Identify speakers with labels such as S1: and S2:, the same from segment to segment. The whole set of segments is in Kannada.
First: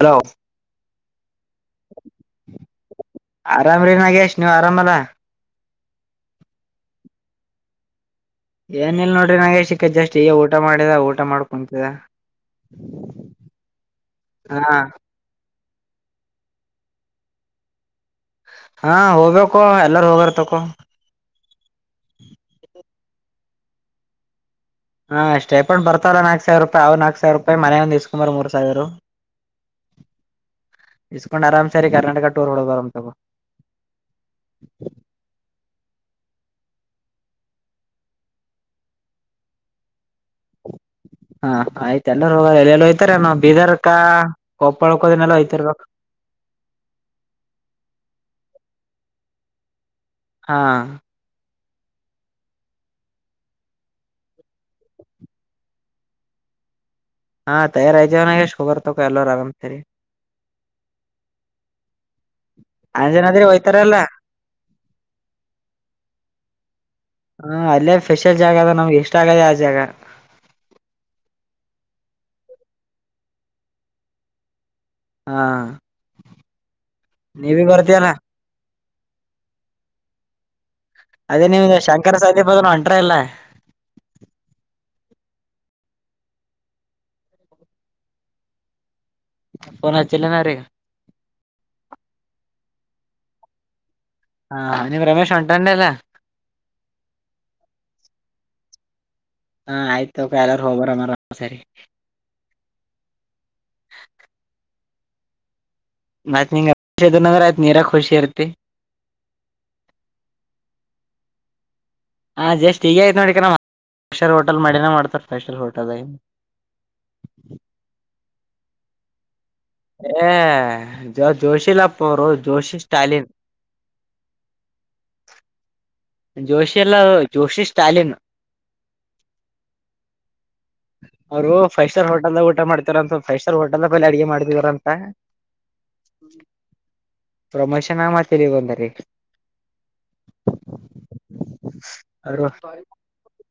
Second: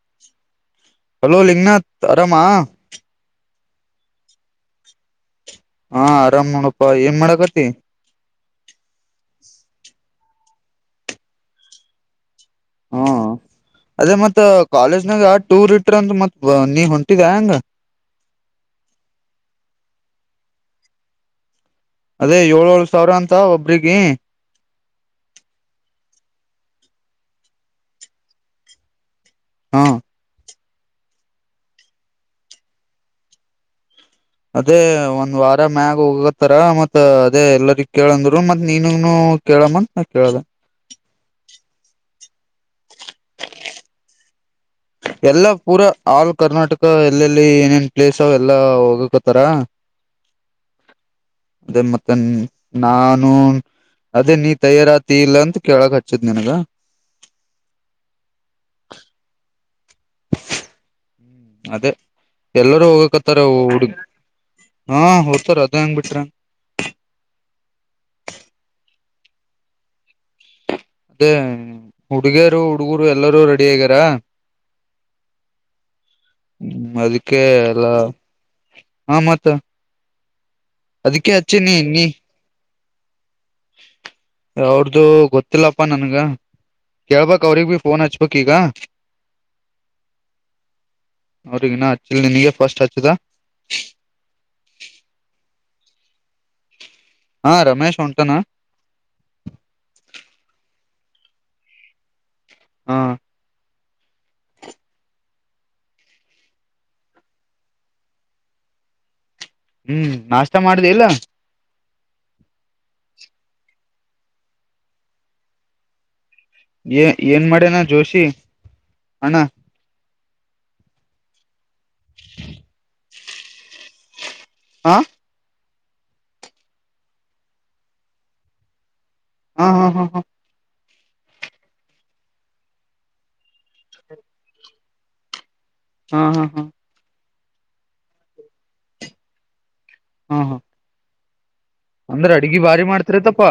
S1: ಹಲೋ
S2: ಹಲೋ ಲಿಂಗನಾಥ್ ಆರಾಮಾ.
S1: ಆರಾಮ್ ರೀ ನಾಗೇಶ್ ನೀವ್ ಆರಾಮಲ್ಲಾ.
S2: ಹಾ ಆರಾಮ್ ನೋಡಪ್ಪಾ ಏನ್ ಮಾಡಕತಿ.
S1: ಏನ ಇಲ್ ನೋಡ್ರಿ ನಾಗೇಶ್ ಈಕ ಜಸ್ಟ್ ಈಗ ಊಟ ಮಾಡಿದ ಊಟ ಮಾಡ್ ಕುಂತಿದ.
S2: ಹೂ ಅದೇ ಮತ್
S1: ಹಾ
S2: ಕಾಲೇಜ್ನಾಗ ಆ ಟೂರ್ ಇಟ್ರ ಅಂತ ಮತ್ ನೀ ಹೊಂಟಿದ ಹೆಂಗ.
S1: ಹಾ ಹೋಗ್ಬೇಕು ಎಲ್ಲಾರ ಹೋಗಾರತಕೋ.
S2: ಅದೇ ಏಳ್ ಏಳ್ ಸಾವ್ರ ಅಂತ ಒಬ್ರಿಗಿ.
S1: ಹಾ ಸ್ಟೈ ಫಂಡ್ ಬರ್ತಲ್ಲ ನಾಕ್ ಸಾವ್ರ ರೂಪಾಯಿ ಅವು ನಾಕ್ ಸಾವಿರೂಪಾಯ ಮನೆಯಂಗ್ ಇಸ್ಕೊಂಡ್ ಬಾರ ಮೂರ್ ಸಾವಿರ.
S2: ಹಾ
S1: ಇಸ್ಕೊಂಡ್ ಆರಾಮ್ ಸಾರಿ ಕರ್ನಾಟಕ ಟೂರ್ ಹೊಡೆದು ಬರೋಣ ತಗೋ.
S2: ಅದೇ ಒಂದ್ ವಾರ ಮ್ಯಾಗ ಹೋಗತ್ತಾರ ಮತ್ ಅದೇ ಎಲ್ಲರಿ ಕೇಳಂದ್ರು ಮತ್ ನೀನ್ಗ್ನು ಕೇಳಮ್ಮನ್ ಆೆವಾದ [unintelligible]
S1: ಹಾ ಆಯ್ತ ಎಲ್ಲೋಗ ಎಲ್ಲ ಎಲ್ಲ ಹಯ್ತಾರೆ ನಾವ್ ಬೀದರ್ಕಾ [unintelligible] ಕೋಪಲ್ಕ್
S2: ಎಲ್ಲಾ ಪೂರಾ ಆಲ್ ಕರ್ನಾಟಕ ಎಲ್ಲೆಲ್ಲಿ ಏನೇನ್ ಪ್ಲೇಸ್ ಆವಾ ಎಲ್ಲಾ ಹೋಗಕತ್ತಾರ
S1: ಹಾ
S2: ಅದೇ ಮತ್ತೆ ನಾನು ಅದೇ ನೀ ತಯಾರಾತಿ ಇಲ್ಲ ಅಂತ ಕೇಳಕ್ ಹಚ್ಚತ್ ನನ್ಗ
S1: ಹಾ ತಯಾರ ಆಐ್ವನಾಗ ಶುಬರ್ ತ ಎಲ್ಲರರು ಆರ್ ಸರಿ [unintelligible]
S2: ಅದೇ ಎಲ್ಲರೂ ಹೋಗಕತ್ತಾರ
S1: ಅಂಜನಾದ್ರಿ
S2: ಹುಡ್ಗಿ
S1: ಹೋಯ್ತಾರಲ್ಲ
S2: ಹಾ ಹೋಡ್ತಾರ ಅದೇ ಹೆಂಗ್ ಬಿಟ್ರ
S1: ಹಾ ಅಲ್ಲೇ ಸ್ಪೆಷಲ್ ಜಾಗ ಅದ ನಮ್ಗೆ ಎಷ್ಟ ಆಗದೆ ಆ ಜಾಗ
S2: ಅದೇ ಹುಡುಗಿಯರು ಹುಡುಗರು ಎಲ್ಲರೂ ರೆಡಿ ಆಗ್ಯಾರ
S1: ಹಾ
S2: ಹ್ಮ ಅದಕ್ಕೆ
S1: ನೀವೀ
S2: ಎಲ್ಲಾ
S1: ಬರ್ತಿಯಲ್ಲ
S2: ಹ ಮತ್ತ ಅದಕ್ಕೆ
S1: ಅದೇ
S2: ಹಚ್ಚಿನಿ
S1: ನಿಮ ಶಂಕರ ಸದಿ ಬದ ಒಂಟ್ರ ಎಲ್ಲಾ
S2: ಯಾವ್ರ್ದು ಗೊತ್ತಿಲ್ಲಪ್ಪಾ ನನ್ಗ ಕೇಳ್ಬಕ್ ಅವ್ರಗ್ ಬಿ ಫೋನ್ ಹಚ್ಬೇಕಕ್ ಈಗ
S1: ಫೋನ್ ಹಚಿಲ್ಲ ನ ರೀ
S2: ಅವ್ರಿಗ್ ಇನ್ನ ಹಚ್ಚಿಲ್ಲ ನಿನಿಗೇ ಫಸ್ಟ್ ಹಚ್ಚದು
S1: ಹಾ ನೀವು ರಮೇಶ್ ಹೊಂಟೆನ್ ಎಲ್ಲ
S2: ಹಾ ರಮೇಶ್ ಹೊಂಟಾನ
S1: ಹಾ ಆಯ್ತು ಬೇರೆವರ್ ಹೋಗಬಾರ ಸಾರಿ
S2: ಹಾ
S1: ಮತ್್ರ ಆಯ್ತ್ ನೀರ ಖುಷಿ ಇರ್ತಿ [unintelligible]
S2: ಹ್ಮ್ ನಾಷ್ಟ ಮಾಡುದೇ ಇಲ್ಲ
S1: ಹಾ ಜಸ್ ಈಗ ಆಯ್ತ ನೋಡಿಕಕ್ಟರ್ ಹೋಟಲ್ ಮಾಡಿನೇ ಮಾಡ್ತಾರ ಫ್ರೆ ಸ್ಟರ್ ಹೋಟಲ್ [unintelligible]
S2: ಏ ಏನ್ ಮಾಡ್ಯನಾ ಜೋಷಿ. ಅಣ್ಣ
S1: ಏ ಜೋ ಜೋಷಿಲ್ಲ ಆಪೋರು ಜೋಶಿ ಸ್ಟಾಲಿನ್
S2: ಹಾ
S1: ಜೋಷಿ ಎಲ್ಲ ಜೋಷಿ ಸ್ಟಾಲಿನ್
S2: ಹಾ.. ಹಾ.. ಹಾ..
S1: ಅವರುಫೈವ ಸ್ಟಾರ್ ಹೋಟಲ್ದ ಊಟ ಮಾಡತಾರ ಅಂತ ಫೈವ ಸ್ಟಾರ್ ಹೋಟೆಲ್ ಅಡುಗೆ ಮಾಡಿದಾರ ಅಂತ
S2: ಹಾ ಹಾ ಹಾ
S1: ಪ್ರಮೋಷನ್ ಮಾಡ್ತೀರಿಗ ಒಂದ ರೀ
S2: ಹಾ ಹಾ ಅಂದ್ರೆ ಅಡ್ಗೆ ಭಾರಿ ಮಾಡ್ತಾರತಪ್ಪಾ.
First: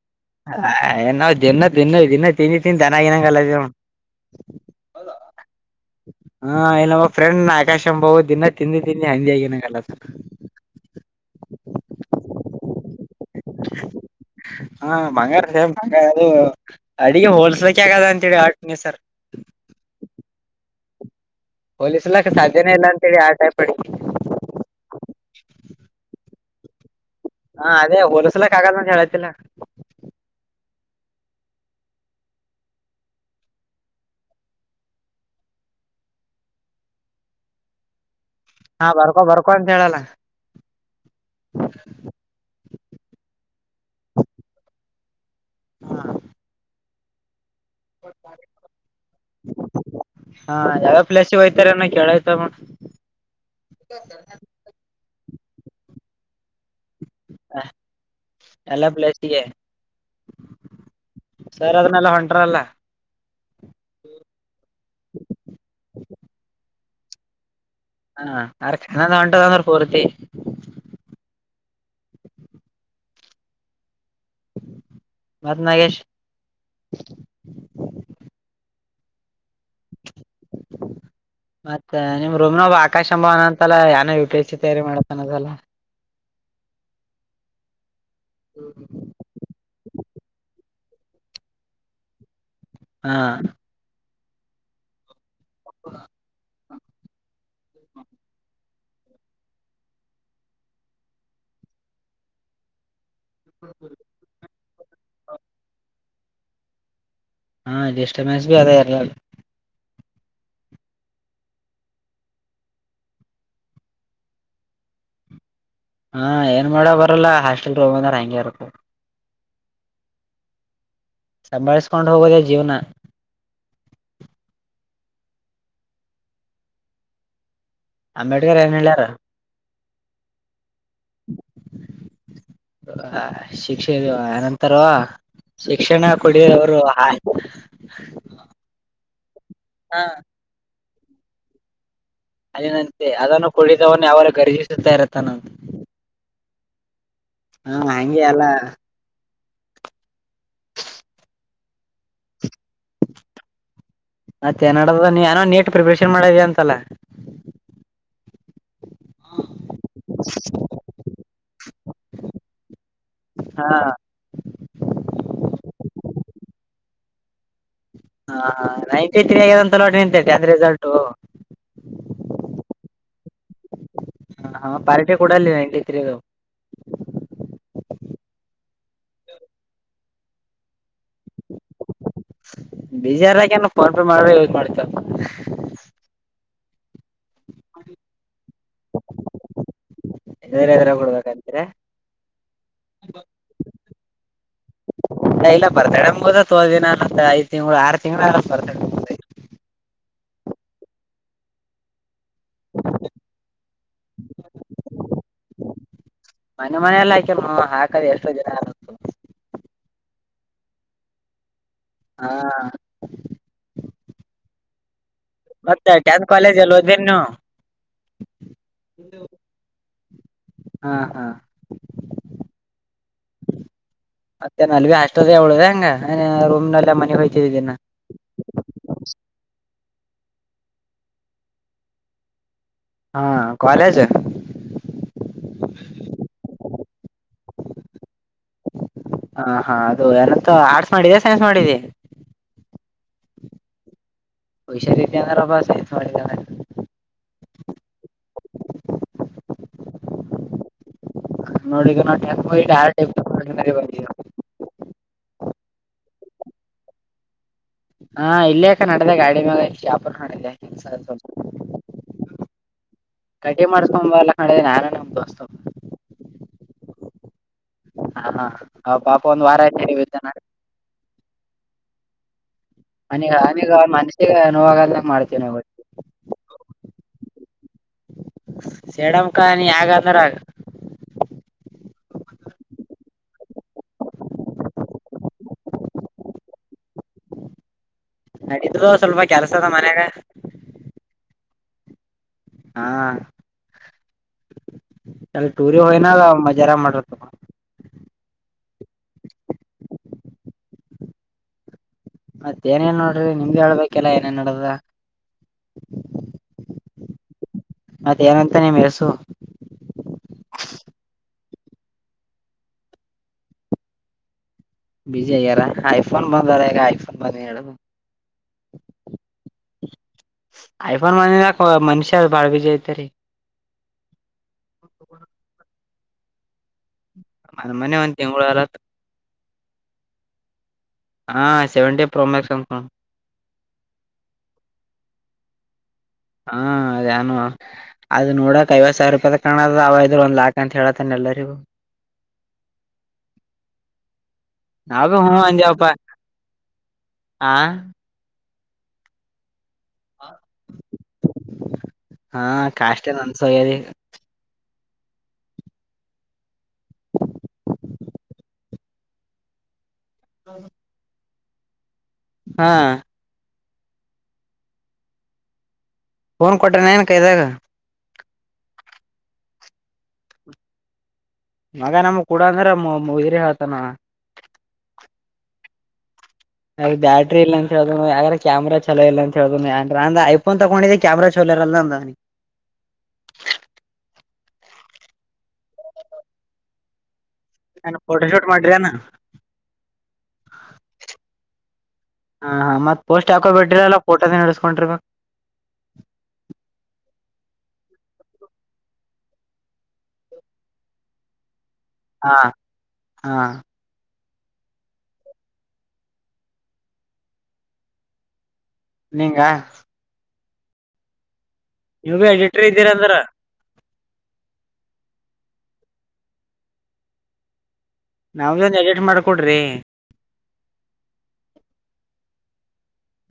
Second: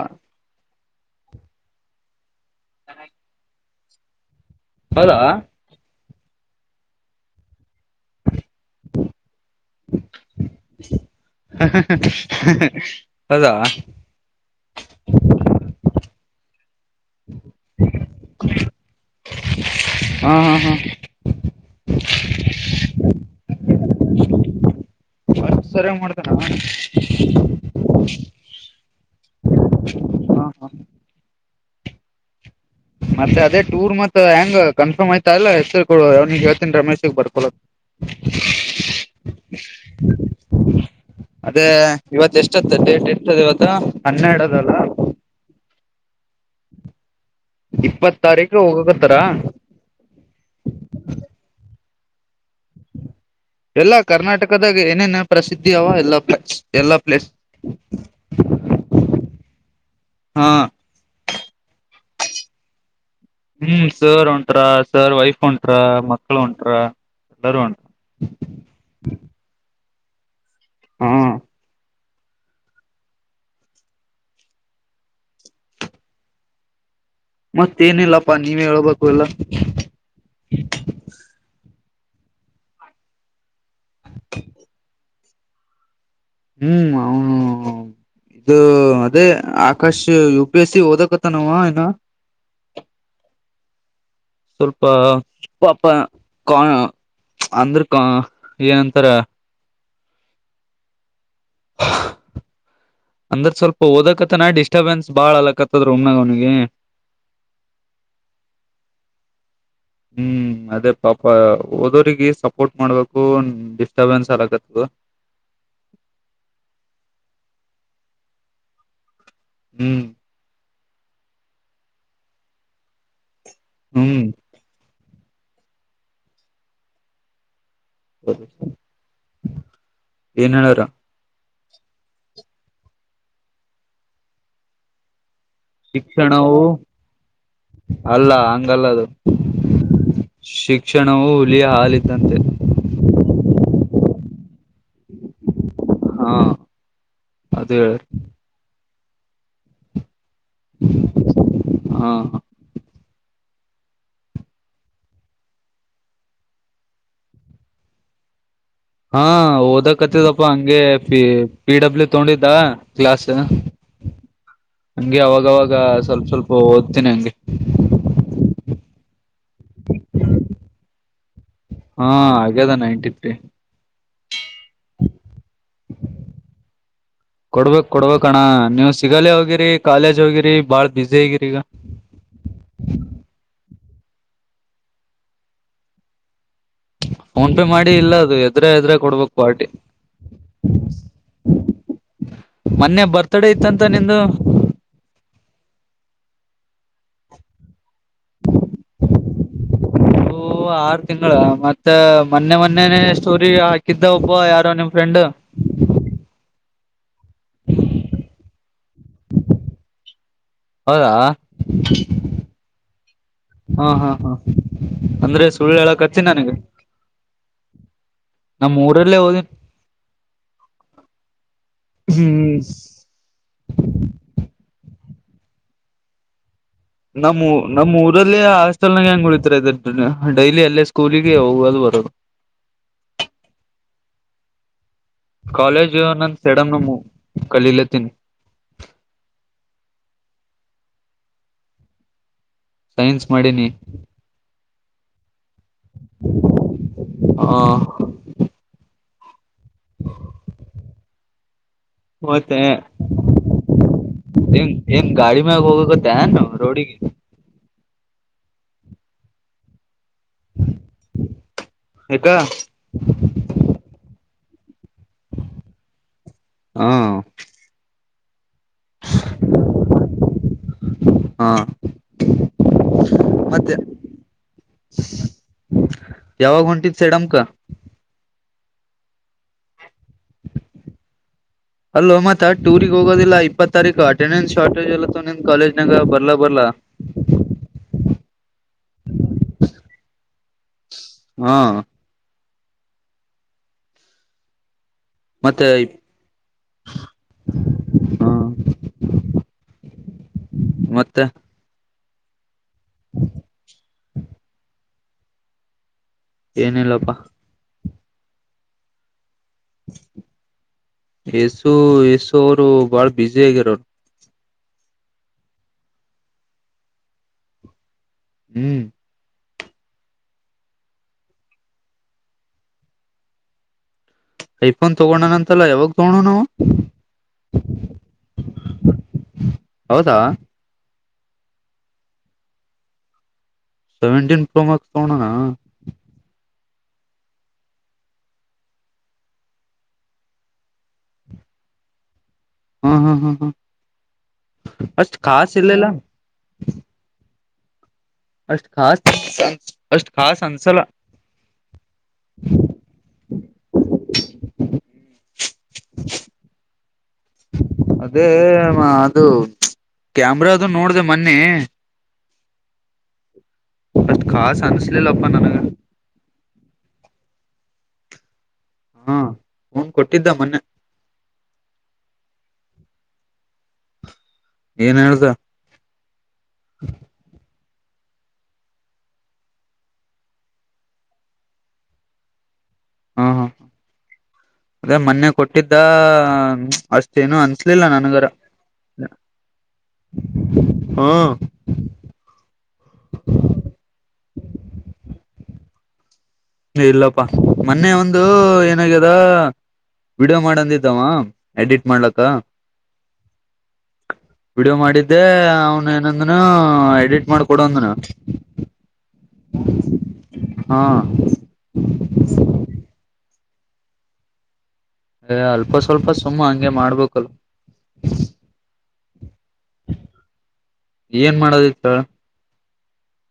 S1: ಹ ಏ ನಾವವು ದಿನ ತಿನ್ನ ದನ್ನ ತಿಿಂದಿ ತಿಿಂದಿ ತನ್ನಾಗಿನಂಗಲ್ಲ [unintelligible]
S2: ಹೌದಾ
S1: ಹಾ ಇ ನಮ್ಮ ಫ್ರೆಂಡ್ ಆಕಾಶ ಅಬಹುದು ದಿನ ತಿಂದು ತಿಂದು ಹಂದಿ ಆಗಿನಾಗಲ್ಲ ಸಾರ್
S2: ಹೌದ
S1: ಹಾ ಬಂಗಾರೇಮ್ಂಗ ಅದು ಅಡಿಗೆ ಹೋಲ್ಸೆಲ್ಕ್ ಹಗದ ಅಂತೇಳಿ ಆಟ್ರ್ [unintelligible]
S2: ಹಾ ಹಾ ಹಾ
S1: ಪೊಲೀಸ್ಲಾಕ್ ಸಾಧ್ಯನೇ ಇಲ್ಲ ಅಂತೇಳಿ ಆ ಟೈಪ್ ರೆಡಿ ಮಾಡಿದ್
S2: ವರ್ಕ್ ಸರಿಯಾಗಿ ಮಾಡ್ತಾನ ಏನೋ [inaudible]
S1: ಹಾ ಅದೇ ಹೋಲಿಸಲಾಗುವುದಿಲ್ಲ ಅಂತ ಹೇಳುತ್ತಿಲ್ಲ
S2: ಹಾ ಹಾ ಮತ್ತೆ ಅದೇ ಟೂರ್ ಮತ್ತ ಹೆಂಗ್ ಕನ್ಫರ್ಮ್ ಆಯ್ತ ಇಲ್ಲ ಹೆಸರ ಕೊಡು ಅವನಿಗೆ ಹೇಳ್ತೇನಿ ರಮೇಶಗ್ ಬರ್ಕೊಳಾಕ್. [unintelligible]
S1: ಹಾ ಬರ್ಕೊ ಬರ್ಕೊ ಅಂತ ಹೇಳಲ.
S2: ಅದೇ ಇವತ್ತೆಷ್ಟ. ಎಷ್ಟಂತ ಡೇಟ್ ಎಷ್ಟದ ಇವತ್ತ ಹನ್ನೆರಡು ಅದಲ್ಲ. ಇಪ್ಪತ್ ತಾರೀಕ ಹೋಗಾಕತ್ತಾರಾ.
S1: ಹಾ ಯಾವ ಪ್ಲಸಿಗೆ ಹೋಯ್ತಿರಿ ಅನ್ನ ಕೇಳಾಯ್ತರ ನೋಡ.
S2: ಎಲ್ಲಾ ಕರ್ನಾಟಕದಾಗ ಏನೇನ ಪ್ರಸಿದ್ಧಿ ಅವ ಎಲ್ಲಾ ಪ್ಲೇಸ್. ಎಲ್ಲಾ ಪ್ಲೇಸ್
S1: ಎಲ್ಲಾ ಪ್ಲೇಸಿಗೆ
S2: ಹ
S1: ಸರ್ ಅದನ್ನಲ್ಲಾ ಹೊಂಟಾರಲ್ಲ.
S2: ಹು ಸರ್ ಹೊಂಟ್ರಾ ಸರ್ ವೈಫ್ ಹೊಂಟ್ರಾ ಮಕ್ಳು ಹೊಂಟ್ರಾ ಎಲ್ಲರೂ ಹೊಂಟ್ರಾ.
S1: ಹಾ ಅರ್ಥ್ ಕನ್ನಡಾ ಹೊಂಟದ ಅಂದ್ರ ಪೂರ್ತಿ.
S2: ಹು
S1: ಮತ್ತ ನಾಗೇಶ.
S2: ಮತ್ತೇ ಏನಿಲ್ಲಪ್ಪಾ ನೀವೇ ಹೇಳ್ಬೇಕು ಎಲ್ಲಾ.
S1: ಮತ್ತ ನಿಮ್ಮ ರೂಮನೋಗ ಆಕಾಶ ಎಂಬವ ಅಂತಲ್ಲ ಯಾನೋ ಯು ಪಿ ಎಚ್ ಸಿ ತಯಾರಿ ಮಾಡತನ ಹೊದಲ.
S2: ಹು ಅವ ಇದು ಅದೇ ಆ Akash U P S C ಓದಕತ್ತಾನ ಅವಾ ಇನ್ನ.
S1: ಹಾ
S2: ಸ್ವಲ್ಪ ಪಾಪಾ ಕೋನ್ ಅಂದ್ರ ಕೊ ಏನಂತಾರ. ಅಂದ್ರ ಸ್ವಲ್ಪ ಓದಕತ್ತಾನ ಡಿಸ್ಟಪೆನ್ಸ್ ಬಾಳ ಅಲಕತ್ತದ ರೋಮನ್ಯಾಗ ಅವನಿಗೆ.
S1: ಹಾಂಡಿಸ್ಟರ್ಬೆನ್ಸ್ಗೆ ಅದೆ ಇರ್ಲಿ ಆಳ.
S2: ಹು ಅದೇ ಪಾಪ ಓದುರಿಗೆ ಸಪೋರ್ಟ್ ಮಾಡ್ಬೇಕು ಡಿಸ್ಟರ್ಬೆನ್ಸ್ ಆಗಕತ್ತದ.
S1: ಹಾ ಏನ್ ಮಾಡೋಬರಲ್ಲಾ ಹಾಸ್ಟೆಲ್ ರೋಮ್ ಅಂದ್ರ ಹಂಗೆ ಇರುತ್ತದ.
S2: ಹು
S1: ಸಂಭಾಳಸ್ಕೊಂಡ್ ಹೋಗೋದೇ ಜೀವನಾ.
S2: ಹು
S1: ಅಂಬೇಡ್ಕರ್ ಏನ ಹೇಳ್ಯಾರ.
S2: ಏನು ಹೇಳ್ಯಾರ.
S1: ಅ ಶಿಕ್ಷೆಗೆ ಏನಂತಾರೋ. ಶಿಕ್ಷಣ ಕೊಡಿಯವರು ಹಾಯ್
S2: ಅಲ್ಲಾ ಹಂಗಲ್ಲದು
S1: ಹ
S2: ಶಿಕ್ಷಣವು ಹುಲಿಯ ಹಾಲಿದ್ದಂತೆ.
S1: ಏನಂತೆ ಅದನ್ನು ಕುಡಿದವನೆ ಯಾವರ ಗರ್ಜಿಸುತ್ತಾ ಇರತ್ತಾನಂತ.
S2: ಹು
S1: ಹು ಹಂಗೆ ಅಲ್ಲಾ.
S2: ಹಾ
S1: ಮತ್ತೆ ಏನ್ ನಡದದ ಏನೋ ನೀಟ್ ಪ್ರಿಪರೇಷನ್ ಮಾಡಿದಿ ಅಂತಲ್ಲ.
S2: ಹಾ ಓದಕತ್ತಿದಪ್ಪಾ ಹಂಗೆ ಪಿ ಪಿ ಡಬ್ಲ್ಯೂ ತಗೊಂಡಿದ್ದಾ ಕ್ಲಾಸ.
S1: ಹ
S2: ಹಂಗೆ ಅವಾಗ ಅವಾಗ ಸ್ವಲ್ಪ ಸ್ವಲ್ಪ ಓದ್ತೇನಿ ಹಂಗೆ.
S1: ಹ ಹ ನೈಂಟಿ ತ್ರಿ ಆಗಿದೆ ಅಂತಲ್ಲೋ ನಿಂದ ಟೆಂತ್ ರಿಸಲ್ಟು.
S2: ಹು ಆಗೇದ ನೈನ್ಟಿ ತ್ರಿ.
S1: ಹ ಹ ಪಾರ್ಟಿ ಕೂಡಲ್ಲೆ ನೈಟಿ ತ್ರೀ ಅದು.
S2: ಕೊಡ್ಬೇಕ್ ಕೊಡ್ಬಕ್ ಅಣ್ಣ ನೀವು ಸಿಗಾಲೇ ಹೋಗಿರಿ ಕಾಲೇಜ್ ಹೋಗಿರಿ ಬಾಳ್ ಬಿಸಿ ಆಗಿರಿ ಈಗ.
S1: ಬೀಜಾರಾಗ ಏನು ಫೋನ್ ಪೇ ಮಾಡ್ರೆ ಯೂಸ್ ಮಾಡ್ತಿ ಪಾ.
S2: ಫೋನ್ ಪೇ ಮಾಡಿ ಇಲ್ಲ ಅದು ಹೆದ್ರೆ ಎದ್ರೆ ಕೊಡ್ಬೇಕು ಪಾರ್ಟಿ.
S1: ಇದ್ರ ಎದ್ರ ಕೊಡ್ಬೇಕಂತೀರ
S2: ಮೊನ್ನೆ ಬರ್ತಡೆ ಇತ್ತಂತ ನಿಂದು.
S1: ಇಲ್ಲ ಬರ್ತ ಡೇ ಮುಗಿದ ತೋ ದಿನ ಆಗೈತಿ ಐದೂ ತಿಂಗಳು ಆರು ತಿಂಗಳು ಎಲ್ಲ ಬರ್ತ ಡೇ
S2: ಓ ಆರು ತಿಂಗಳ ಮತ್ತ ಮತ್ತ ಮೊನ್ನೆ ಮೊನ್ನೇನೆ ಸ್ಟೋರಿ ಹಾಕಿದ್ದ ಒಬ್ಬ ಯಾರೋ ನಿಮ್ ಫ್ರೆಂಡ್.
S1: ಮೊನ್ನೆ ಮೊನ್ನೆ ಎಲ್ಲಿ ಹಾಕ್ಯಾನೋ ಹಾಕದೇ ಎಷ್ಟೋ ದಿನ ಆಯ್ತು.
S2: ಹೌದಾ
S1: ಹಾ
S2: ಹಾ ಹಾ ಹಾ ಅಂದ್ರೆ ಸುಳ್ಳು
S1: ಮತ್ತೆ
S2: ಹೇಳಕಚ್ಚಿ
S1: ಟೆಂತ್
S2: ನನಗ.
S1: ಕಾಲೇಜ್ ಅಲ್ಲಿ ಓದಿನ್
S2: ನಮ್ ಊರಲ್ಲೇ
S1: ನೀವು
S2: ಹೋದಿನಿ
S1: ಹಾ ಹಾ
S2: ಹ್ಮ್ ಹ್ಹ್.
S1: ಮತ್ತೆ ಅಲ್ಲೇ ಹಾಸ್ಟೆಲದ ಹುಡುಗ ಹೆಂಗ ರೂಮ
S2: ನಮ್ಮ್ ನಮ್ಮೂರಲ್ಲೇ ಹ- ಹಾಸ್ಟೆಲ ಹೆಂಗ ಉಳಿತರ ಡೈಲಿ ಅಲ್ಲೇ ಸ್ಕೂಲ್ ಗೆ ಹೋಗೋದು ಬರೋದು.
S1: ಹಾ ಕಾಲೇಜ್
S2: ಕಾಲೇಜು ನಂದ ಸೆಡಮ್ ನಮ್ಮವು ಕಲೀಲತನಿ.
S1: ಹಾ ಹಾ ಅದು ಎಲ್ಲತ್ತ ಆರ್ಟ್ಸ್ ಮಾಡಿದೆ ಸೈನ್ಸ್ ಮಾಡಿದೆ.
S2: ಸೈನ್ಸ್ ಮಾಡಿನಿ.
S1: ಹುಷಾರು ಇದ್ದಿ ಅಂದ್ರಪ್ಪ ಸೈನ್ಸ್ ಮಾಡಿದಿ ಅಂದ್ರ.
S2: ಹಾ [inaudible]
S1: ನೋಡಿ ಈಗ ನಾವು
S2: ಮತ್ತೆ
S1: [unintelligible]
S2: ಏನ್ ಏನ್ ಗಾಡಿ ಮ್ಯಾಗ ಹೋಗಕತ್ತೇನ ರೋಡಿಗಿ.
S1: ಹಾ ಇಲ್ಲಿ ಯಾಕ ನಡೆದೆ ಗಾಡಿ ಮ್ಯಾಲ ಶಪುರಕ ನಡಿದೆ [unintelligible]
S2: [unintelligible]
S1: ಕಟಿಂಗ್ ಮಾಡಸ್ಕೊಂಬ ಎಲ್ಲ ಕಣೆ ನಾನು ನಮ್ ದೋಸ್ತು.
S2: ಹಾ
S1: ಹಾ ಹಾ ಪಾಪ ಒಂದ ವಾರ ಅಯ್ತೀನ್ ಇದ್ದಾನ.
S2: ಹಾ
S1: ಅವನೀಗ
S2: ಮತ್ತೆ
S1: ಅವನೀಗ ಮನ್ಸಿಗೆ ನೋವಾಂಗಂಗಾ ಮಾಡ್ತೇ ನೋಡು.
S2: ಯಾವಾಗ ಹೊಂಟಿದೀ ಸೇಡಮ್ಕ.
S1: ಸೇಡಂಕ ನೀ ಯಾಗ ಅಂದಿ ಅಗ.
S2: ಅಲೋ ಮತ್ತ ಟೂರ್ಗ್ ಹೋಗೋದಿಲ್ಲ ಇಪ್ಪತ್ ತಾರೀಕು ಅಟೆಂಡೆನ್ಸ್ ಶಾರ್ಟೇಜ್ ಎಲ್ಲತ್ತ ನಿನ್ ಕಾಲೇಜ್ನಾಗ ಬರ್ಲಕ ಬರ್ಲಾ.
S1: ನಡೀತಾದೋ ಸ್ವಲ್ಪ ಕೆಲ್ಸ ಆದ ಮನ್ಯಾಗ.
S2: ಹಾ
S1: ಹಾ ಏಲ್ಲ ಟೂರಿ ಹೋಗಿನ ಮಜಾರ ಮಾಡಬೇಕಪ್ಪ.
S2: ಹಾ ಮತ್ತೆ
S1: ಮತ್ತ ಏನೇ ಇಲ್ಲ ನೋಡ್ರಿ ನಿಮ್ದು ಹೇಳ್ಬೇಕಲ್ಲ ಏನೇನ್ ನಡೆದಾದ.
S2: ಏನಿಲ್ಲಪ್ಪಾ.
S1: ಮತ್ತೆ ಏನಂತ ನಿಮ ಎಸು.
S2: ಯೇಸು ಯೇಸು ಅವ್ರು ಬಾಳ್ ಬ್ಯುಸಿ ಆಗ್ಯಾರ ಅವ್ರು.
S1: ಬ್ಯುಸಿ ಆಗ್ಯಾರ ಐಫೋನ್ ಬಂದರ್ ಐಫೋನ್ ಬಂದಗಿಂದ.
S2: ಹ್ಮ್
S1: [unintelligible] ಐಫೋನ್ ಬಂದಿದ ಮನುಷ್ಯ ಬಾಳ ಬ್ಯುಸಿ ಆಯ್ತು ರೀ.
S2: ಐಫೋನ್ ತಗೊಂಡಾನ ಅಂತಲ್ಲ ಯಾವಾಗ ತಗೊಂಡಾನ ಅವಾ.
S1: ಮನ ಮನ್ನೆ ಒಂದ ತಿಂಗಳು ಅಲತ್.
S2: ಹೌದಾ
S1: ಹಾ ಸೆವೆಂಟಿ ಪ್ರೋಮ್ಯಾಕ್ಸ್ ಅಂತ ನೋಡ.
S2: ಸೆವೆಂಟೀನ್ ಪ್ರೋಮ್ಯಾಕ್ಸ್ ತೊಗೊಂಡಾನಾ.
S1: ಹಾ ಯಾನೋ. ಅದು ನೋಡಕ್ ಐವತ್ ಸಾವಿರ ರೂಪಾಯದ ಕಾಣವಲ್ಲದು ಅವ ಇದ್ರ ಒಂದ ಲಾಕ್ ಅಂತ ಹೇಳತ್ತಾನ ಎಲ್ಲರಿಗೂ.
S2: ಹು ಹು ಹು ಹು
S1: ನಾವೇ
S2: ಅಷ್ಟು
S1: ಹೂ
S2: ಕಾಸ
S1: ಅಂದೇವಪ್ಪಾ
S2: ಇಲ್ಲಿಲ್ಲಾ.
S1: ಆ
S2: ಅಷ್ಟು ಖಾಸ ಅಷ್ಟು ಖಾಸ್ ಅನ್ಸಲಾ.
S1: ಹ ಕಾಷ್ಟೇ ನನ್ಸ್ಯರಿ ಇಲ್ಲಾ.
S2: ಟಕ್ ಅದೇ ಮಾ ಅದು ಪ್ಚ್. ಕ್ಯಾಮ್ರಾದು ನೋಡ್ದೆ ಮೊನ್ನೆ.
S1: ಹಾ
S2: ಅಷ್ಟ ಖಾಸ ಅನಿಸಲಿಲ್ಲಪ್ಪಾ ನನಗ.
S1: ಫೋನ್ ಕೊಟ್ಟಾನೇನ ಕೈದಾಗ.
S2: ಹು ಫೋನ್ ಕೊಟ್ಟಿದ್ದಾ ಮೊನ್ನೆ.
S1: ಮಗ ನಮ ಕೂಡ ಅಂದ್ರ ಮೊ ಮೊದ್ರೆ ಹಾತಾನವಾ.
S2: ಏನ ಹೇಳಿದಾ.
S1: ಅದು ಬ್ಯಾಟ್ರಿ ಇಲ್ಲನ. ಕೇಳು ಆಗಲ್ಲೆ ಕ್ಯಾಮ್ರಾ ಚಲೋ ಇಲ್ಲ ಅಂತ ಹೇಳದಂದಾ ಐಫೋನ್ ತಗೊಂಡಿದ್ದ ಕ್ಯಾಮ್ರ ಚೊಲೋ ಇರಲ್ಲ ಅಂದ.
S2: ಹಾ ಹಾ ಅದೇ ಮೊನ್ನೆ ಕೊಟ್ಟಿದ್ದ ಅಷ್ಟೇನು ಅನ್ಸ್ ಸ್ಲಿಲ್ಲ
S1: ನಾನ್ ಫೋಟೋ
S2: ನನಗರ
S1: ಶೂಟ್ ಮಾಡ್ರಿನ
S2: ಹು.
S1: ಹ ಹ ಮತ್ತ ಪೋಸ್ಟ್ ಹಾಕೋಂಬಿಟ್ಟಿರಲ್ಲ ಫೋಟೋನೆ ಇಳಿಸಿಕೊಂಡ್ರಿ ಮ್ಯಾಮ್.
S2: ಇಲ್ಲಪ್ಪಾ ಮೊನ್ನೆ ಒಂದು ಏನಾಗ್ಯದ ವಿಡಿಯೋ ಮಾಡಂದಿದ್ದವಾ. ಎಡಿಟ್ ಮಾಡ್ಲಾಕ.
S1: ಹಾ ಹಾ
S2: ವಿಡಿಯೋ ಮಾಡಿದ್ದೆ ಅವನ ಏನಂದನ ಎಡಿಟ್ ಮಾಡಕೊಡ ಅಂದಾನ.
S1: ನೀಂಗಾ.
S2: ಹು
S1: ಇವ್ವೆ ಲಿಟರ್ ಇದ್ದೀರಿ ಅಂದ್ರ.
S2: ಎ ಅಲ್ಪ ಸ್ವಲ್ಪ ಸುಮ್ಮ ಹಂಗೆ ಮಾಡ್ಬೇಕಲ್.
S1: ನಮ್ಮದೊಂದ ಎಡಿಟ್ ಮಾಡಕೊಡ್ರಿ.
S2: ಏನ್ ಮಾಡದಿತ್ತ ಹೇಳ.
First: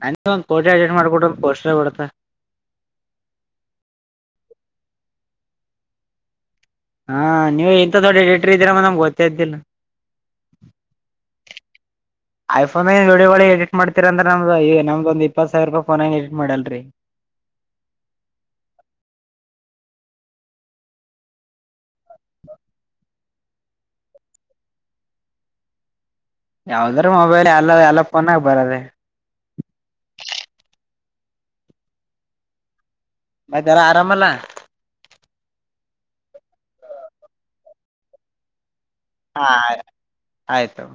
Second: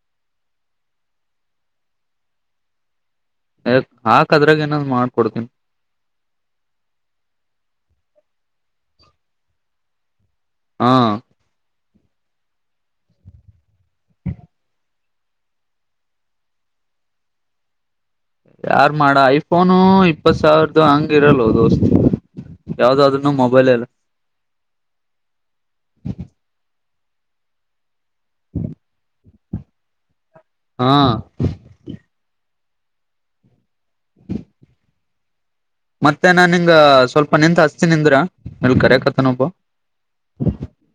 S1: ನಂದು ಒಂದ ಫೋಟೋ ಎಡಿಟ್ ಮಾಡಿ ಕೊಡಲ್ ಪೋಸ್ಟ್ರಬಿಡತ್ತನ.
S2: ಯಾಕ ಹಾಕ ಅದ್ರಾಗ ಏನ ಮಾಡಕೊಡ್ತೀನಿ.
S1: ಹಾ ನೀವು ಇಂಥ ದೊಡ್ಡ ಎಡಿಟರ್ ಇದೀರ ನಂಗ ಗೊತ್ತೆ ಇದ್ದಿಲ್ಲ.
S2: ಹ
S1: ಐಫೋನ್ ವಿಡಿಯೋಗಳ ಎಡಿಟ್ ಮಾಡತೀರ್ ಅಂದ್ರ ನಮ್ಮದ ಈ ನಮ್ದ ಒಂದ ಇಪ್ಪತ್ ಸಾವಿ ರೂಪಾಯ ಫೋನ್ ನ್ಯಾಗ್ ಎಡಿಟ್ ಮಾಡಿಲ್ರಿ.
S2: ಯಾರ್ ಮಾಡ ಐಫೋನು ಇಪ್ಪತ್ ಸಾವಿರದು ಹಂಗ ಇರಲೋ ದೋಸ್ತ. ಯಾವ್ದಾದ್ರನು ಮೊಬೈಲ್ ಲಲ್ಲೆ.
S1: ಯಾವದರ ಮೊಬೈಲ್ ಎಲ್ಲಾ ಎಲ್ಲಾ ಫೋನ್ಗ ಬರೋದರಿ.
S2: ಹು
S1: ಮತ್ತೆಲ್ಲಾ ಆರಾಮಲ್ಲ.
S2: ಮತ್ತೆ ನಾನ್ ನಿಂಗ ಸ್ವಲ್ಪ ನಿಂತ್ ಹಚ್ಚುತ್ತೇನೆ ನಿಂದ್ರ ಅಲ್ಲಿ ಕರೆಕತ್
S1: ಹಾ ಆಯ್ತು.